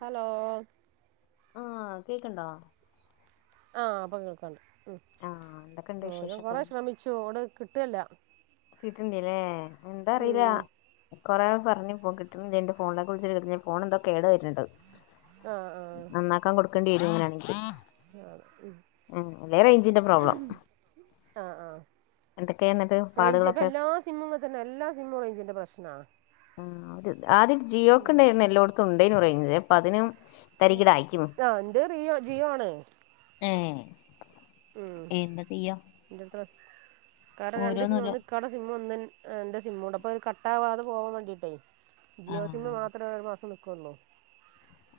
Hello ആഹ് കേക്കണ്ടോ? ആഹ് ഇപ്പൊ കേക്കണ്ട് ഉം ആഹ് എന്തൊക്കെണ്ട് ഓ ഞാൻ വിശേഷൊക്കെ കൊറെ ശ്രമിച്ചു [unintelligible] കിട്ടല്ല കിട്ട്ണില്ലേ എന്താ അറിയില്ല ഉം കൊറേ ആൾ പറഞ്ഞു ഇപ്പോ കിട്ട്ണില്ല എന്റെ ഫോണിലേക്ക് വിളിച്ച് കിട്ടണില്ല, ഫോൺ എന്തോ കേട് വെരുന്നുണ്ട്. ആഹ് ആഹ് നന്നാക്കാൻ കൊടുക്കണ്ടി വെരും ഇങ്ങനാണെങ്കില്. ഉം അല്ലേ റേഞ്ചിന്റെ പ്രോബ്ലം. ആഹ് ആഹ് എന്തക്കെയാ ഇന്നിട്ട്? റേഞ്ച് ഇപ്പ എല്ലാ സിമ്മും ഇങ്ങനെത്തെന്നാ എല്ലാ സിമ്മും റേഞ്ചിൻ്റെ പ്രശ്നാ. ഉം ആ ഒരു ആദ്യം ജിയോക്ക്ണ്ടായിരുന്ന് എല്ലോടൊത്തും ഉണ്ടേന് റേഞ്ച് ഇപ്പതിനും തരികിടായിക്ക്ന്ന് ആഹ് എന്റെ റിയോ ജിയോ ആണ് ഏഹ് ഉം എന്താ ചെയ്യാ [unintelligible] കാരണം രണ്ട് സിമ്മ് ഓരോന്നോരോ ഒന്നിക്കാടെ സിമ്മും ഒന്നെൻ എൻ്റെ സി സിമ്മുണ്ട് അപ്പൊ [unintelligible] കട്ടാവാതെ പോവാൻ വേണ്ടിട്ടേ ജിയോ ആഹ് സിമ്മ് മാത്രമേ ഒരു മാസം നിക്കുള്ളൂ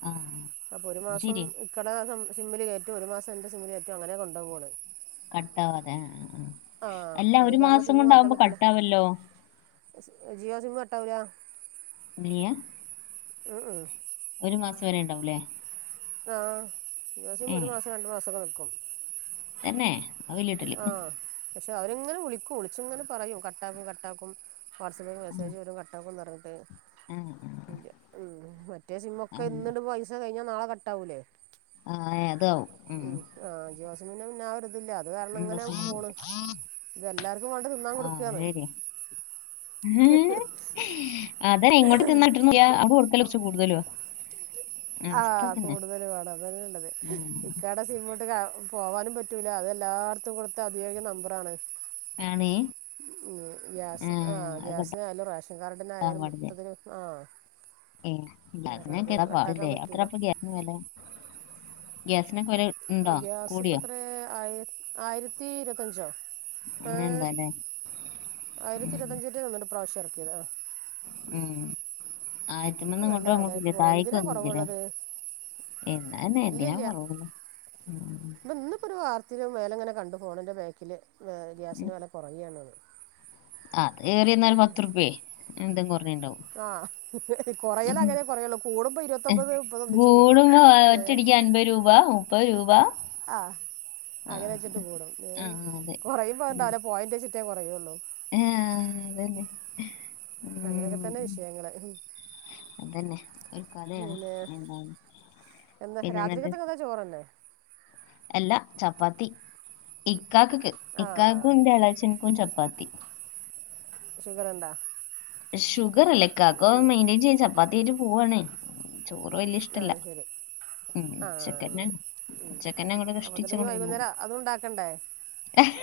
ആഹ് അപ്പൊ ഒരു അത് മാസം ശെരിയാ ഇക്കട സ സിമ്മില് കേറ്റും ഒരു മാസ എന്റെ സിമ്മില് കേറ്റും അങ്ങനെ കൊണ്ടോവ ഓള് കട്ടവാതെ ആ ആഹ് ആഹ്. ആ അല്ല അത് ഒരു കാരണം മാസം സിമ്മ് മാറ്റാൻ കൊണ്ടാവുമ്പോ പറ്റില്ല കട്ടാവല്ലോ ജിയോ സിമ്മ് ഇണ്ടാവൂലാ നീയാ ഉം ഉം ഒരു മാസം വരെ ഇണ്ടാവുല്ലേ ആ [unintelligible] ഒരു മാസം രണ്ടു മാസൊക്കെ നിക്കും തെന്നെ അത് വെല്ല്യ കിട്ടല് പക്ഷെ അവരിങ്ങനെ വിളിക്കും വിളിച്ചിങ്ങനെ പറയും കട്ടാക്കും കട്ടാക്കും വാട്സആപ്പിൽ ആ മെസേജ വരും കട്ടാക്കും [unintelligible] മ്മ്. ആ ഇല്ല്യ. മറ്റേ ആ ആ സിമ്മൊക്കെ ഇന്ന്ട് പൈസ കഴിഞ്ഞാ നാളെ കട്ടാവൂലെ? ആഹ്, യേ.. അതാവും. മ്മ് [unintelligible] ആ ഒര് ഇത്‌ ല്ല. അത് കാരണം ഇങ്ങനെ സംഭവം? പോണ്. ഇത് ല്ലാർക്കും വേണ്ടെ തിന്നാൻ കൊടുക്കാന്ന്. ന്നേ.., അതാണേയ്. ങ്ങോട്ട് തിന്നിട്ടിരു [unintelligible] അപ്പം കൊടുക്കൽ ലൊറച്ച് കൂടുതലുഅ. ആഹ്, കൂടുതല് വാണം അതാണ് ള്ളത്. ഉം. ഇക്കടെ സിമ്മിട്ട് കാ പോവാനും പറ്റൂല. അത് എല്ലാട്ത്തും കൊടുത്ത അതിയോഗ്യ നമ്പറാണ്. ആണെ മ്മ്. ഗ്യാസ്, ആഹ്, ഗ്യാസിനായാലും റേഷൻ കട്ടാൻ കാർഡിനായാലും പാടില്ല മൊത്തത്തില്, ആഹ് ഏ ഗ്യാസിനൊക്കെ എന്താ പാട് കട്ടാക്കാൻ ലേ പറ്റൂല എത്രപ്പം ഗ്യാസിന് വെല ഗ്യാസിനൊക്കെ വെലണ്ടോ ഗ്യാസ് ഇപ്പം കൂടിയോ എത്ര ആയി ആയിരത്തി ഇരത്തഞ്ചോ? അങ്ങനെ എന്താ ഏഹ്.., അല്ലേ ആയിരത്തി ഉം, ഇരത്തഞ്ചറ്റെന്ന്ണ്ട് ഇപ്രാശ്യം എർക്കിയത്. ആഹ്. ഉം. ആയിരത്തി മൂന്ന് ഒക്കെ നല്ല ഇങ്ങോട്ടും അങ്ങോട്ടും ഇല്ല വെലായിട്ട് പോണ്. താഴേക്ക് എന്തിനാ വന്നില്ലേ കൊറവുള്ളത്? എന്നാ തന്നെ എന്തിനാ ഇല്യല്ല. കുറവുള്ളു ഉം. ത് ഇന്ന്പ്പൊരു വാർ ത്തില് മേലെങ്ങനെ കണ്ടു. ഫോണിന്റെ ബേക്കില്, ഏഹ്, ഗ്യാസിന് വെല കൊറയാണ്ന്ന്. അത് ഏറി ന്നാൽ പത്ത്ർപ്യെ എന്തെ ആഹ്. ഉം. കൊറയലങ്ങനെ കൊറയൊള്ളൂ. കൂടുമ്പോ ഇരുപത്തൊമ്പത് മുപ്പത് ഒന്നിച്ച് കൂടും. ഏ ഒറ്റടിക്ക് അൻപത് രൂപ, മുപ്പത് രൂപ ആഹ് ആ അങ്ങനെ വെച്ചിട്ട് കൂടും. ഏ ആ അതെ കൊറയും ഉം. അത്ണ്ടാവല് പോയന്റ് വച്ചിട്ട്- ത്തെ കൊറയൊള്ളൂ. ആ, അതന്നെ മ്മ്, അങ്ങനെ ഒക്കെ ത തന്ന ഉം, വിഷയങ്ങളെ ഇഹ് അതന്നെ ഒരു കഥയാണ് പിന്നെ, എന്താണ് എന്താ രാത്രിക്കത്ത്ക്കൊക്കെ ചോറന്നെ? എല്ല, ചപ്പാത്തി. ഇക്കാക്ക്ക്ക്. ആ ഇക്കാക്കും ന്റെ എളേഛൻക്കും ചപ്പാത്തി. ഷുഗറ് ണ്ടാ? ഷുഗർ ഇല്ല ഇക്കാക്ക്. മെയിന്റെയ്ൻ ചെയ്ത് ചപ്പാത്തി യിച് പോവവാണേ. ചോറ് വല്യ ആ ഇഷ്ടല്ല. ശരി ഉം. ആ ച്ചക്കെന്നെ, അങ്ങനെ ഉം. ഉച്ചക്കെന്നെ അങ്ങട് അപ്പം എന്നിട്ട് ഇനി കഷ്ട്ടിച്ചങ്ങണ്ട് വന്നാ വൈകുന്നേരം അതും ഉണ്ടാക്കണ്ടേ എഹ്,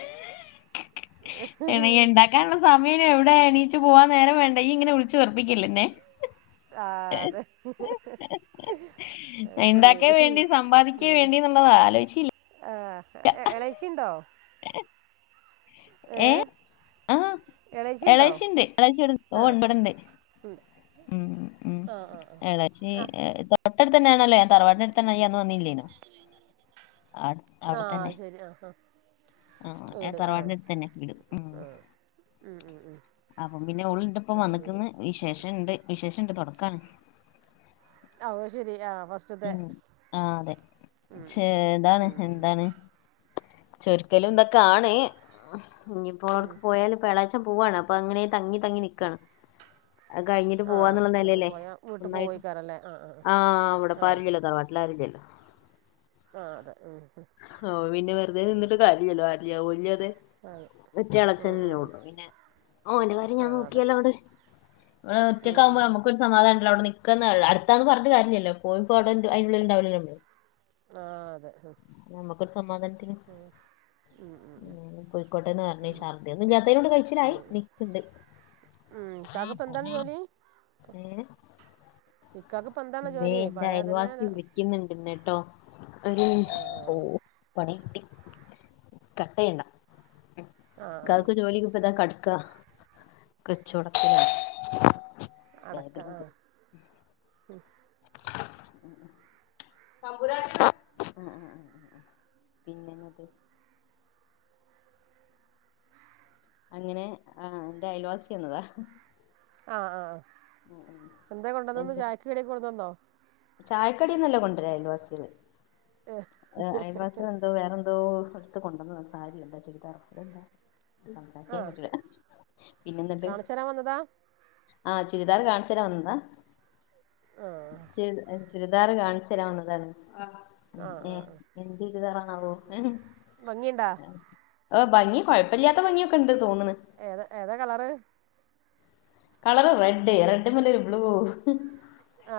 [unintelligible] എനിക്ക്ണ്ടാക്കാനുള്ള സമയ- [unintelligible] എവിടെ എണീച്ചു പോവാൻ നേരം വേണ്ടേ ഇയ്യ് ഇങ്ങനെ വിളിച്ച് വെറുപ്പിക്കല്ലെന്നെ ആഹ് അതെ അത് ഞാൻ ശരി ഇണ്ടാക്കാ വേണ്ടി സമ്പാദിക്കാ ഉം. വേണ്ടിന്ന്ള്ളത് ആലോചീച്ചില്ല. ആ, എ എഹ് എളേച്ചി ഇണ്ടോ? ഏ ഏഹ് [unintelligible] എളേച്ചിണ്ട് എളച്ചിവിട് ഓ ആ ഇപട്ണ്ട് ഉം ഉം ആ ആ എളേച്ചി ആ എഹ് തൊട്ടടുത്തെന്നെയാണ് അല്ല ഞാൻ തറവാട്നടുത്തന്നെ യ്യ് അന്ന് വന്നില്ലേനോ. അടെ ആ അവ്ടെ ആ തന്നെ. ശരി ആ ആ ആഹ്. ഞാ വീട് ആ തറവാടന്നട്ത്തന്നെ വീട്. ഉം ഉം ഉം ഉം അപ്പം പിന്നെ ഓള് അത് ഇന്റപ്പം ശരി വന്ന്ക്ക്ക്ന്ന് വിശേഷം വിശേഷണ്ട് തൊട്ക്കാണ്. ഓഹ് ശരി ആഹ്. ഉം ആഹ് അതെ ചെ ഇതാണ് എന്താണ് ചൊരിക്കലും ഇന്തൊക്കെയാണ് ഇനിയിപ്പോ അവർക്ക് പോയല് വ്യളാ്ച്ച പോവാണ് അപ്പൊ അങ്ങനെ തങ്ങി തങ്ങി നിക്കാണ് കഴിഞ്ഞിട്ട് ആ പോവാന്നുള്ള അച്ഛൻ നിലല്ലേ പോയാൽ വീട്ടിൽ നന്നായിട്ട് പോയിക്കാറല്ലേ ആ അവിടെ ആ അരുല്യാലോ തറവാട്ടലരൂല്ലലോ ആ അതെ ഉം ഉം ആ പിന്നെ വെറുതെ നിന്നിട്ട് കാര്യാല ആജല് അതെ ഒറ്റ ഉം അളച്ചന ഉം ഉം ഉള്ളു പിന്നെ ഓ എറെ കാര്യം ആ ഞാൻ അതെ നോക്കിയാലോ അവിടെ ഒറ്റ ഉം ഒക്ക ഉം ആകുമ്പോ ഉം നമുക്ക്രു സമാധാന ഉണ്ടല്ല അവിടെ അടുത്താന്ന് പറഞ്ഞ് കാര്യില്ലല്ല പോയിപ്പോ അവി അുള്ള ഉണ്ടാവില്ലോ നമ്മള് ആ അതെ ഉം നമ്മക്കൊരു സമാധാനത്തിന് ഉ കോയിക്കോട്ടേന്ന് പറഞ്ഞ ശർദി ഒുംത്തയിലോട് കഴിച്ചിലായി നിക്കണ്ട് ഉ ഇക്കക്കെപന്താണ് ജോലിയ ഏഹ് ഇക്കക്ക പന്ത േ എറെ അയൽവാസി വിളിക്കുന്നുണ്ട്ന്ന് കേട്ടോരു ആ ആ ആ ആ കട്ടയണ്ടക്ക് ജോലിക്ക് ഇപ്പ ഇതാ കടു കച്ചവടത്തിലാണ് അടക്കാ ഉ മ്പ ആ പിന്നെന്നത് അങ്ങനെ ആ എന്റെ അയൽവാസിന്നതാ ആആ ആ എന്താ കൊണ്ടന്നന്ന് ചായാക് കടി കൊടുന്നന്നോ ചായക്കടന്നല്ല കൊണ്ടുവരാ അയൽവാസിയിൽ അയൽവാസിൽ എന്തോ വേറെന്തോ എത്ത് കൊണ്ടന്ന സാരിയുണ്ട ചുവിതാറും അതെന്താ ആ സംസാക്കാൻ പറ്റില്ല പിന്നെണ്ട് കാണിച്ചു തരാൻ വന്നതാ ആ ചുരിദാർ കാണിച്ച തരാ വന്നതാ ആ ചരി ചുരിദാർ കാണിച്ചു തരാാവുന്നതാണ് ആ ഏ എന്ത് ചുരിദാറാണാവോ ഭംഗിയണ്ടാ ഹ് ഭംഗി കുഴപ്പമില്ലാത്ത ഭംഗിയൊക്കെ ഉണ്ട് തോന്ന്ണ് ഏതോ ഏതോ കളർ കളർ റെഡ് റെഡമെലരു ബ്ലൂ ആ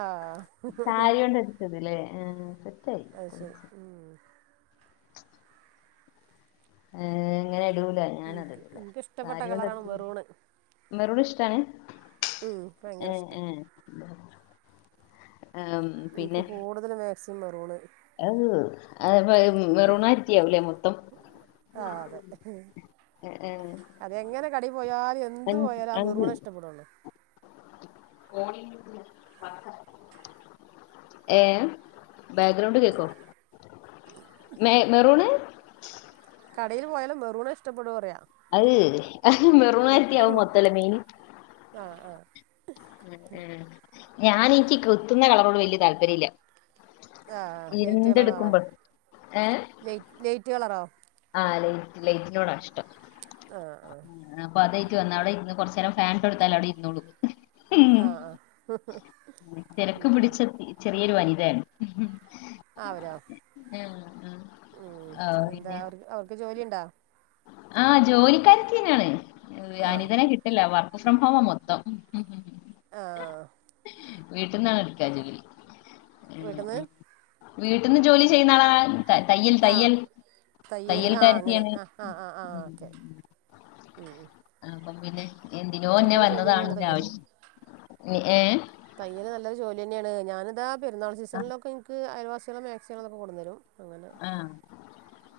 സാരി കൊണ്ട അഡിച്ചത്ല്ലേ ആ അത്ശ് ആ അങ്ങനെ ഇടൂല ഞാൻ എനിക്ക് അതിടുൂല എനിക്കിഷ്ടപ്പെട്ട കാര്യണ്ട് കളറാണ് എ മെറൂണ് മെറ ഇഷ്ടാണ് ഉം ഭയങ്കര ഏഹ് ഇഷ്ട ഏഹ് ആം എനിക്ക് കൂടുതൽും മാക്സിം മറൂണ് റൊണായിരത്തിയാവൂലേ മൊത്തം ആ അതെ ഏഹ് അതെങ്ങനെ കടി പോയാലും എന്തു പോയാലും ആ മേറ്വുള ഇഷ്ടപ്പെടള്ളു ഓ ഏ ബാക്ക്ഗ്രൗണ്ട് കേൾക്കോ മെ മെറൂണ് കടയിൽ പോയാലും മെറുൂണ ഇഷ്ടപ്പെടുക പറയാ അത് അ മെറമാരത്തിയാവും മൊത്തല്ല മീന് ആ ആ ആ ഞാൻ എനിക്ക് ക എത്തുന്ന കളറോട് വല്ിയ താല്പര്യം ഇല്ല ആഹ ലൈറ്റ് കളറാണോ ലൈറ്റ് ലൈറ്റ് കളറോ ആഹ ലൈറ്റ് ലൈറ്റിലോടാ ഇഷ്ടം ആ ആ അപ്പൊ അതേറ്റ് വന്ന അവിടെ ഇന്ന് കൊറച്ച നേരം പാന്റ് എടുത്താല അവിടെ ഇരന്ന്ോളും ആഹ ആഹ ഉ വരു വനിതയാണ് ആരോ ഉ ആ എന്താ അവർക്ക് അവർക്ക് ജോലി ഉണ്ടാ ആഹ ജോലിക്കാ ത തന്നെയാണ് ആ അനിതനെ കിട്ടില്ല വർ സം്രംഭവം മൊത്തം ആ വീട്ട്ന്നാണ് എടുക്കാ ജോലി വീട്ടിൽ നിന്ന് വീട്ടിന്ന് ജോലി ചെയ്യുന്ന ആളാ ത തയ്യൽ ആ തയ്യൽ തയ്യൽ ആ അങ്ങനെ കരുത്തിയാണ് ആ ആ ആ അപ്പ പിന്നെ എന്തിനോ ന്നെ നല്ലൊരു ജോലി വന്നതാണ് തന്നെയാണ് തയ്യല് ആവശ്യം ഏ തയ്യല് നല്ലരു ജോലി തന്നെയാണ് ഞാനിത ഇാ പെുന്നാൾ ആഹ് സീസണിലൊക്കെ എനിക്ക് അയൽ പച്ചികള മാക്സിമങ്ങളൊക്കെ കൊണ്ടു തരും അങ്ങനെ ആഹ്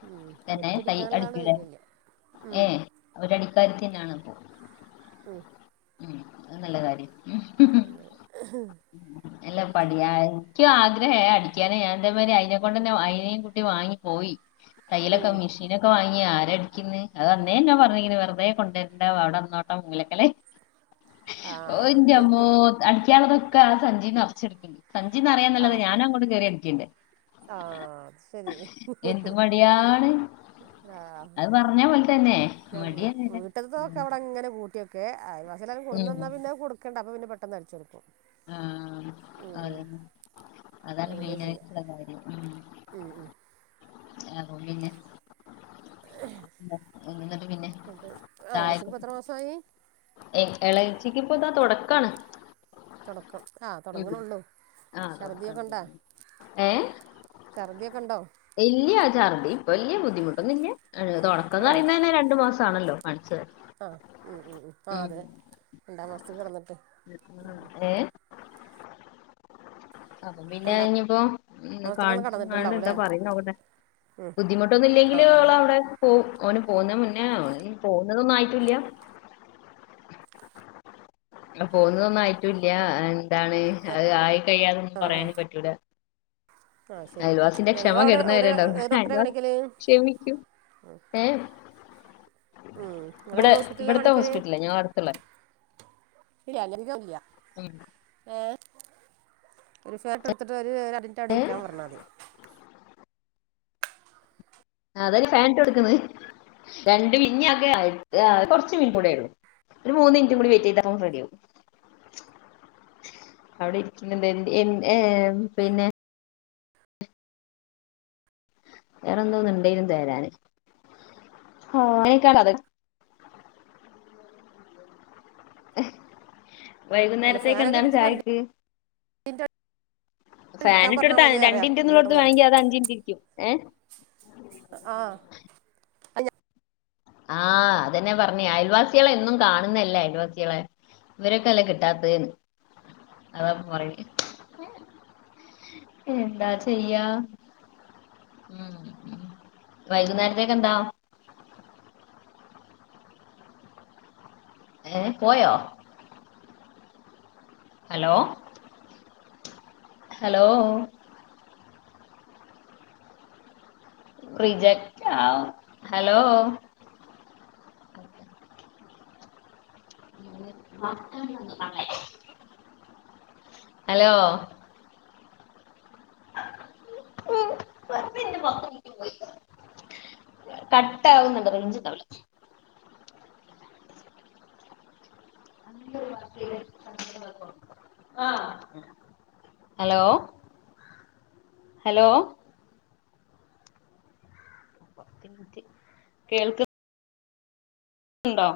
ഉം തന്നെ തൈ വെട്ടിടിക്കാനുള്ള ആള് അടിക്കൂലേ തരില്ലേ ഉം കരുത്തിന്നാണ് അപ്പോ ഉം ഉം അത് നല്ല കാര്യം ഇ അല്ല പഠിയാ എനിക്കും ആഗ്രഹേ അടിക്കാന ഞാൻന്റെ മരി അയിതിനെ കൊണ്ട്ന്നെ അയ്ന് ട്ടി വാങ്ങി പോയി തയ്യലൊക്കെ ഉം മെഷീനൊക്കെ വങ്ങി ഞ്ഞ് ആരടിക്കന്ന് അത് അന്നേ എന്നാ പറഞ്ഞങ്ങനെ വെറുതെ കൊണ്ടുവരണ്ട അവിടെ അന്നോട്ടെ മുങ്ങലൊക്കല്ലെ ആ ഓ ഇന്റമ്മോ അടിക്കനുള്ളതൊക്കെ ആ സഞ്ചീ നർച്ച് ണ്ട് സഞ്ജിന്നറിയ ആ ന്നല്ലാതെ ഞാൻ അങ്ങോട്ട് കയറി അടുക്കില്ല ആ ശരി എന്ത് മടിയാണ് ആ അത് പറഞ്ഞ പോലെ തന്നെ ഞാൻ വി മടിയാ നേരെ വീട്ട്ത്തൊക്കെ അവിടെ അങ്ങനെ കൂട്ടിക്കും ഓക്കെ അയൽവാസിക്കെ കൊടുന്ന് ഉം ന്ന പിന്നെ കൊടുക്കണ്ടെ അപ്പ പിന്നെ പെട്ടെന്ന് അടിച്ച് കൊടുക്കും ആഹ് അത അതാണ് അങ്ങനെ ചെയ്യുക മെയിനായിട്ടുള്ള കാര്യം ഉം ഉം ആ പിന്നെ എന്നിട്ട് പിന്നെ എന്നിട്ട് ആ ചായ ഇളച്ചിക്ക് എത്ര മാസമായി ഏ എളേച്ചിക്ക് ഇപ്പൊ ഇതാ തുടക്കാണ് ആഹ് ഉം തുടങ്ങ്ണൊള്ളു ആ തുടക്കാണ് ഛർദിയൊക്കെണ്ടാ തുടങ്ങി. ചർദിയൊക്കെ ഉണ്ടോ വലിയ ആചാുണ്ട് ഇപ്പൊ വലിയ ബുദ്ധിമുട്ടൊന്നുമില്ല ഏ തുടക്കംന്ന്റിയുന്നന്നെ രണ്ടു മാസം ആണല്ലോ ആഹ് ഉ ഉ ഉ ആ അതെ ണ്ടാവു കൊർച്ച്‌ കിടന്നിട്ട് ഏ അപ്പൊ പിന്നെ രണ്ടാം ഞ്ഞ്പ്പോ മാസത്തേക്കാണ് കാണിച്ചു കാണണ്ട് കിടന്നിട്ടുണ്ടാവുംല്ലേ എന്താ പറയുന്നു നോക്കട്ടെ ബുദ്ധിമുട്ടൊന്നും ഇില്ലെങ്കിൽ അവളെ അവിടെ പോകവും ഓന് പോകുന്ന മുന്നേ പോകുന്നതൊന്നും ആയിട്ടില്ല പോകുന്നതൊന്നും ആായിട്ടുംല്ല എന്താണ് ആ അ ആയി കയിയാതൊന്നും ആ ആ പറയാനും പറ്റൂല ആ ശരി അൽവാസിന്റെ ക്ഷമ ഞങ്ങളവിടെ അവിടെ കെടുന്നവരുണ്ടാവു ഏത് ഡോക്ടറെ അൽവാസ് കാണിക്കല് ക്ഷമിക്കൂ ഏ ഉം ഇവിടെ നിങ്ങളവിടെ ഹോസ്പിറ്റലിലാണ് ഇവിടത്തെ കാണിക്കല് ഹോസ്പിറ്റല ഞങ്ങള അടുത്തുള്ള ഇല്ല അങ്ങനരിക്ക ഇല്ല ഉം. ഏർ ഒരു ഫേട്ട എടുത്തിട്ട് അത് അടി ഏ അടിയിക്കാൻ പറഞ്ഞാതെ അതായല് ഫാനട്ട് എടുക്കന്ന് രണ്ട് മിഞ്ഞൊക്കെ കുറച്ച് മീൻ കൂടെള്ളു ഒരു മൂന്ന് മിനിറ്റും കൂടി വെയിറ്റ് ചെയ്ത റെഡി ആകും അവിടെ ഇരിക്കുന്നത് എ എ ഏർ പിന്നെ വേറെന്തോന്ന ഇണ്ടെനു തരാന് ആ ക്കണതെ അല്ല ഫാനൊക്കെ വൈകുന്നേരത്തേക്കെന്താണ് എടുത്തിട്ട് രണ്ട് ചായക്ക് മിനിറ്റ് അവിടെ ഇരിക്കാൻ ഫാനിട്ട പറഞ്ഞാൽ എടുത്ത് മതി അറിയാം രണ്ടിന്റിന്നുള്ളടുത്ത് വാങ്ങി അത് അഞ്ചിൻറ്റ് ഇരിക്കും ഏ ആഹ് അത് ഞ ആ അതെന്നെ പറഞ്ഞേ അയൽവാസികളെ എന്നും കാണുന്നല്ല അയൽവാസികളെ ഇവരൊക്കെല്ല കിട്ടാത്ത അതാപ്പ എന്താ ചെയ്യാ ഉം വൈകുന്നേരത്തേക്കെ എന്താ ഏ പോയോ ഹലോ ഹലോ റിജക്ട് ആ ഹലോ [unintelligible] ഹലോ ന്റെ പോയി [unintelligible] കട്ട ആവുന്നുണ്ട് റെയ്ഞ്ച് ഉണ്ടാവൂല ആ ഹലോ ഹലോ കേൾക്ക ഉണ്ടോ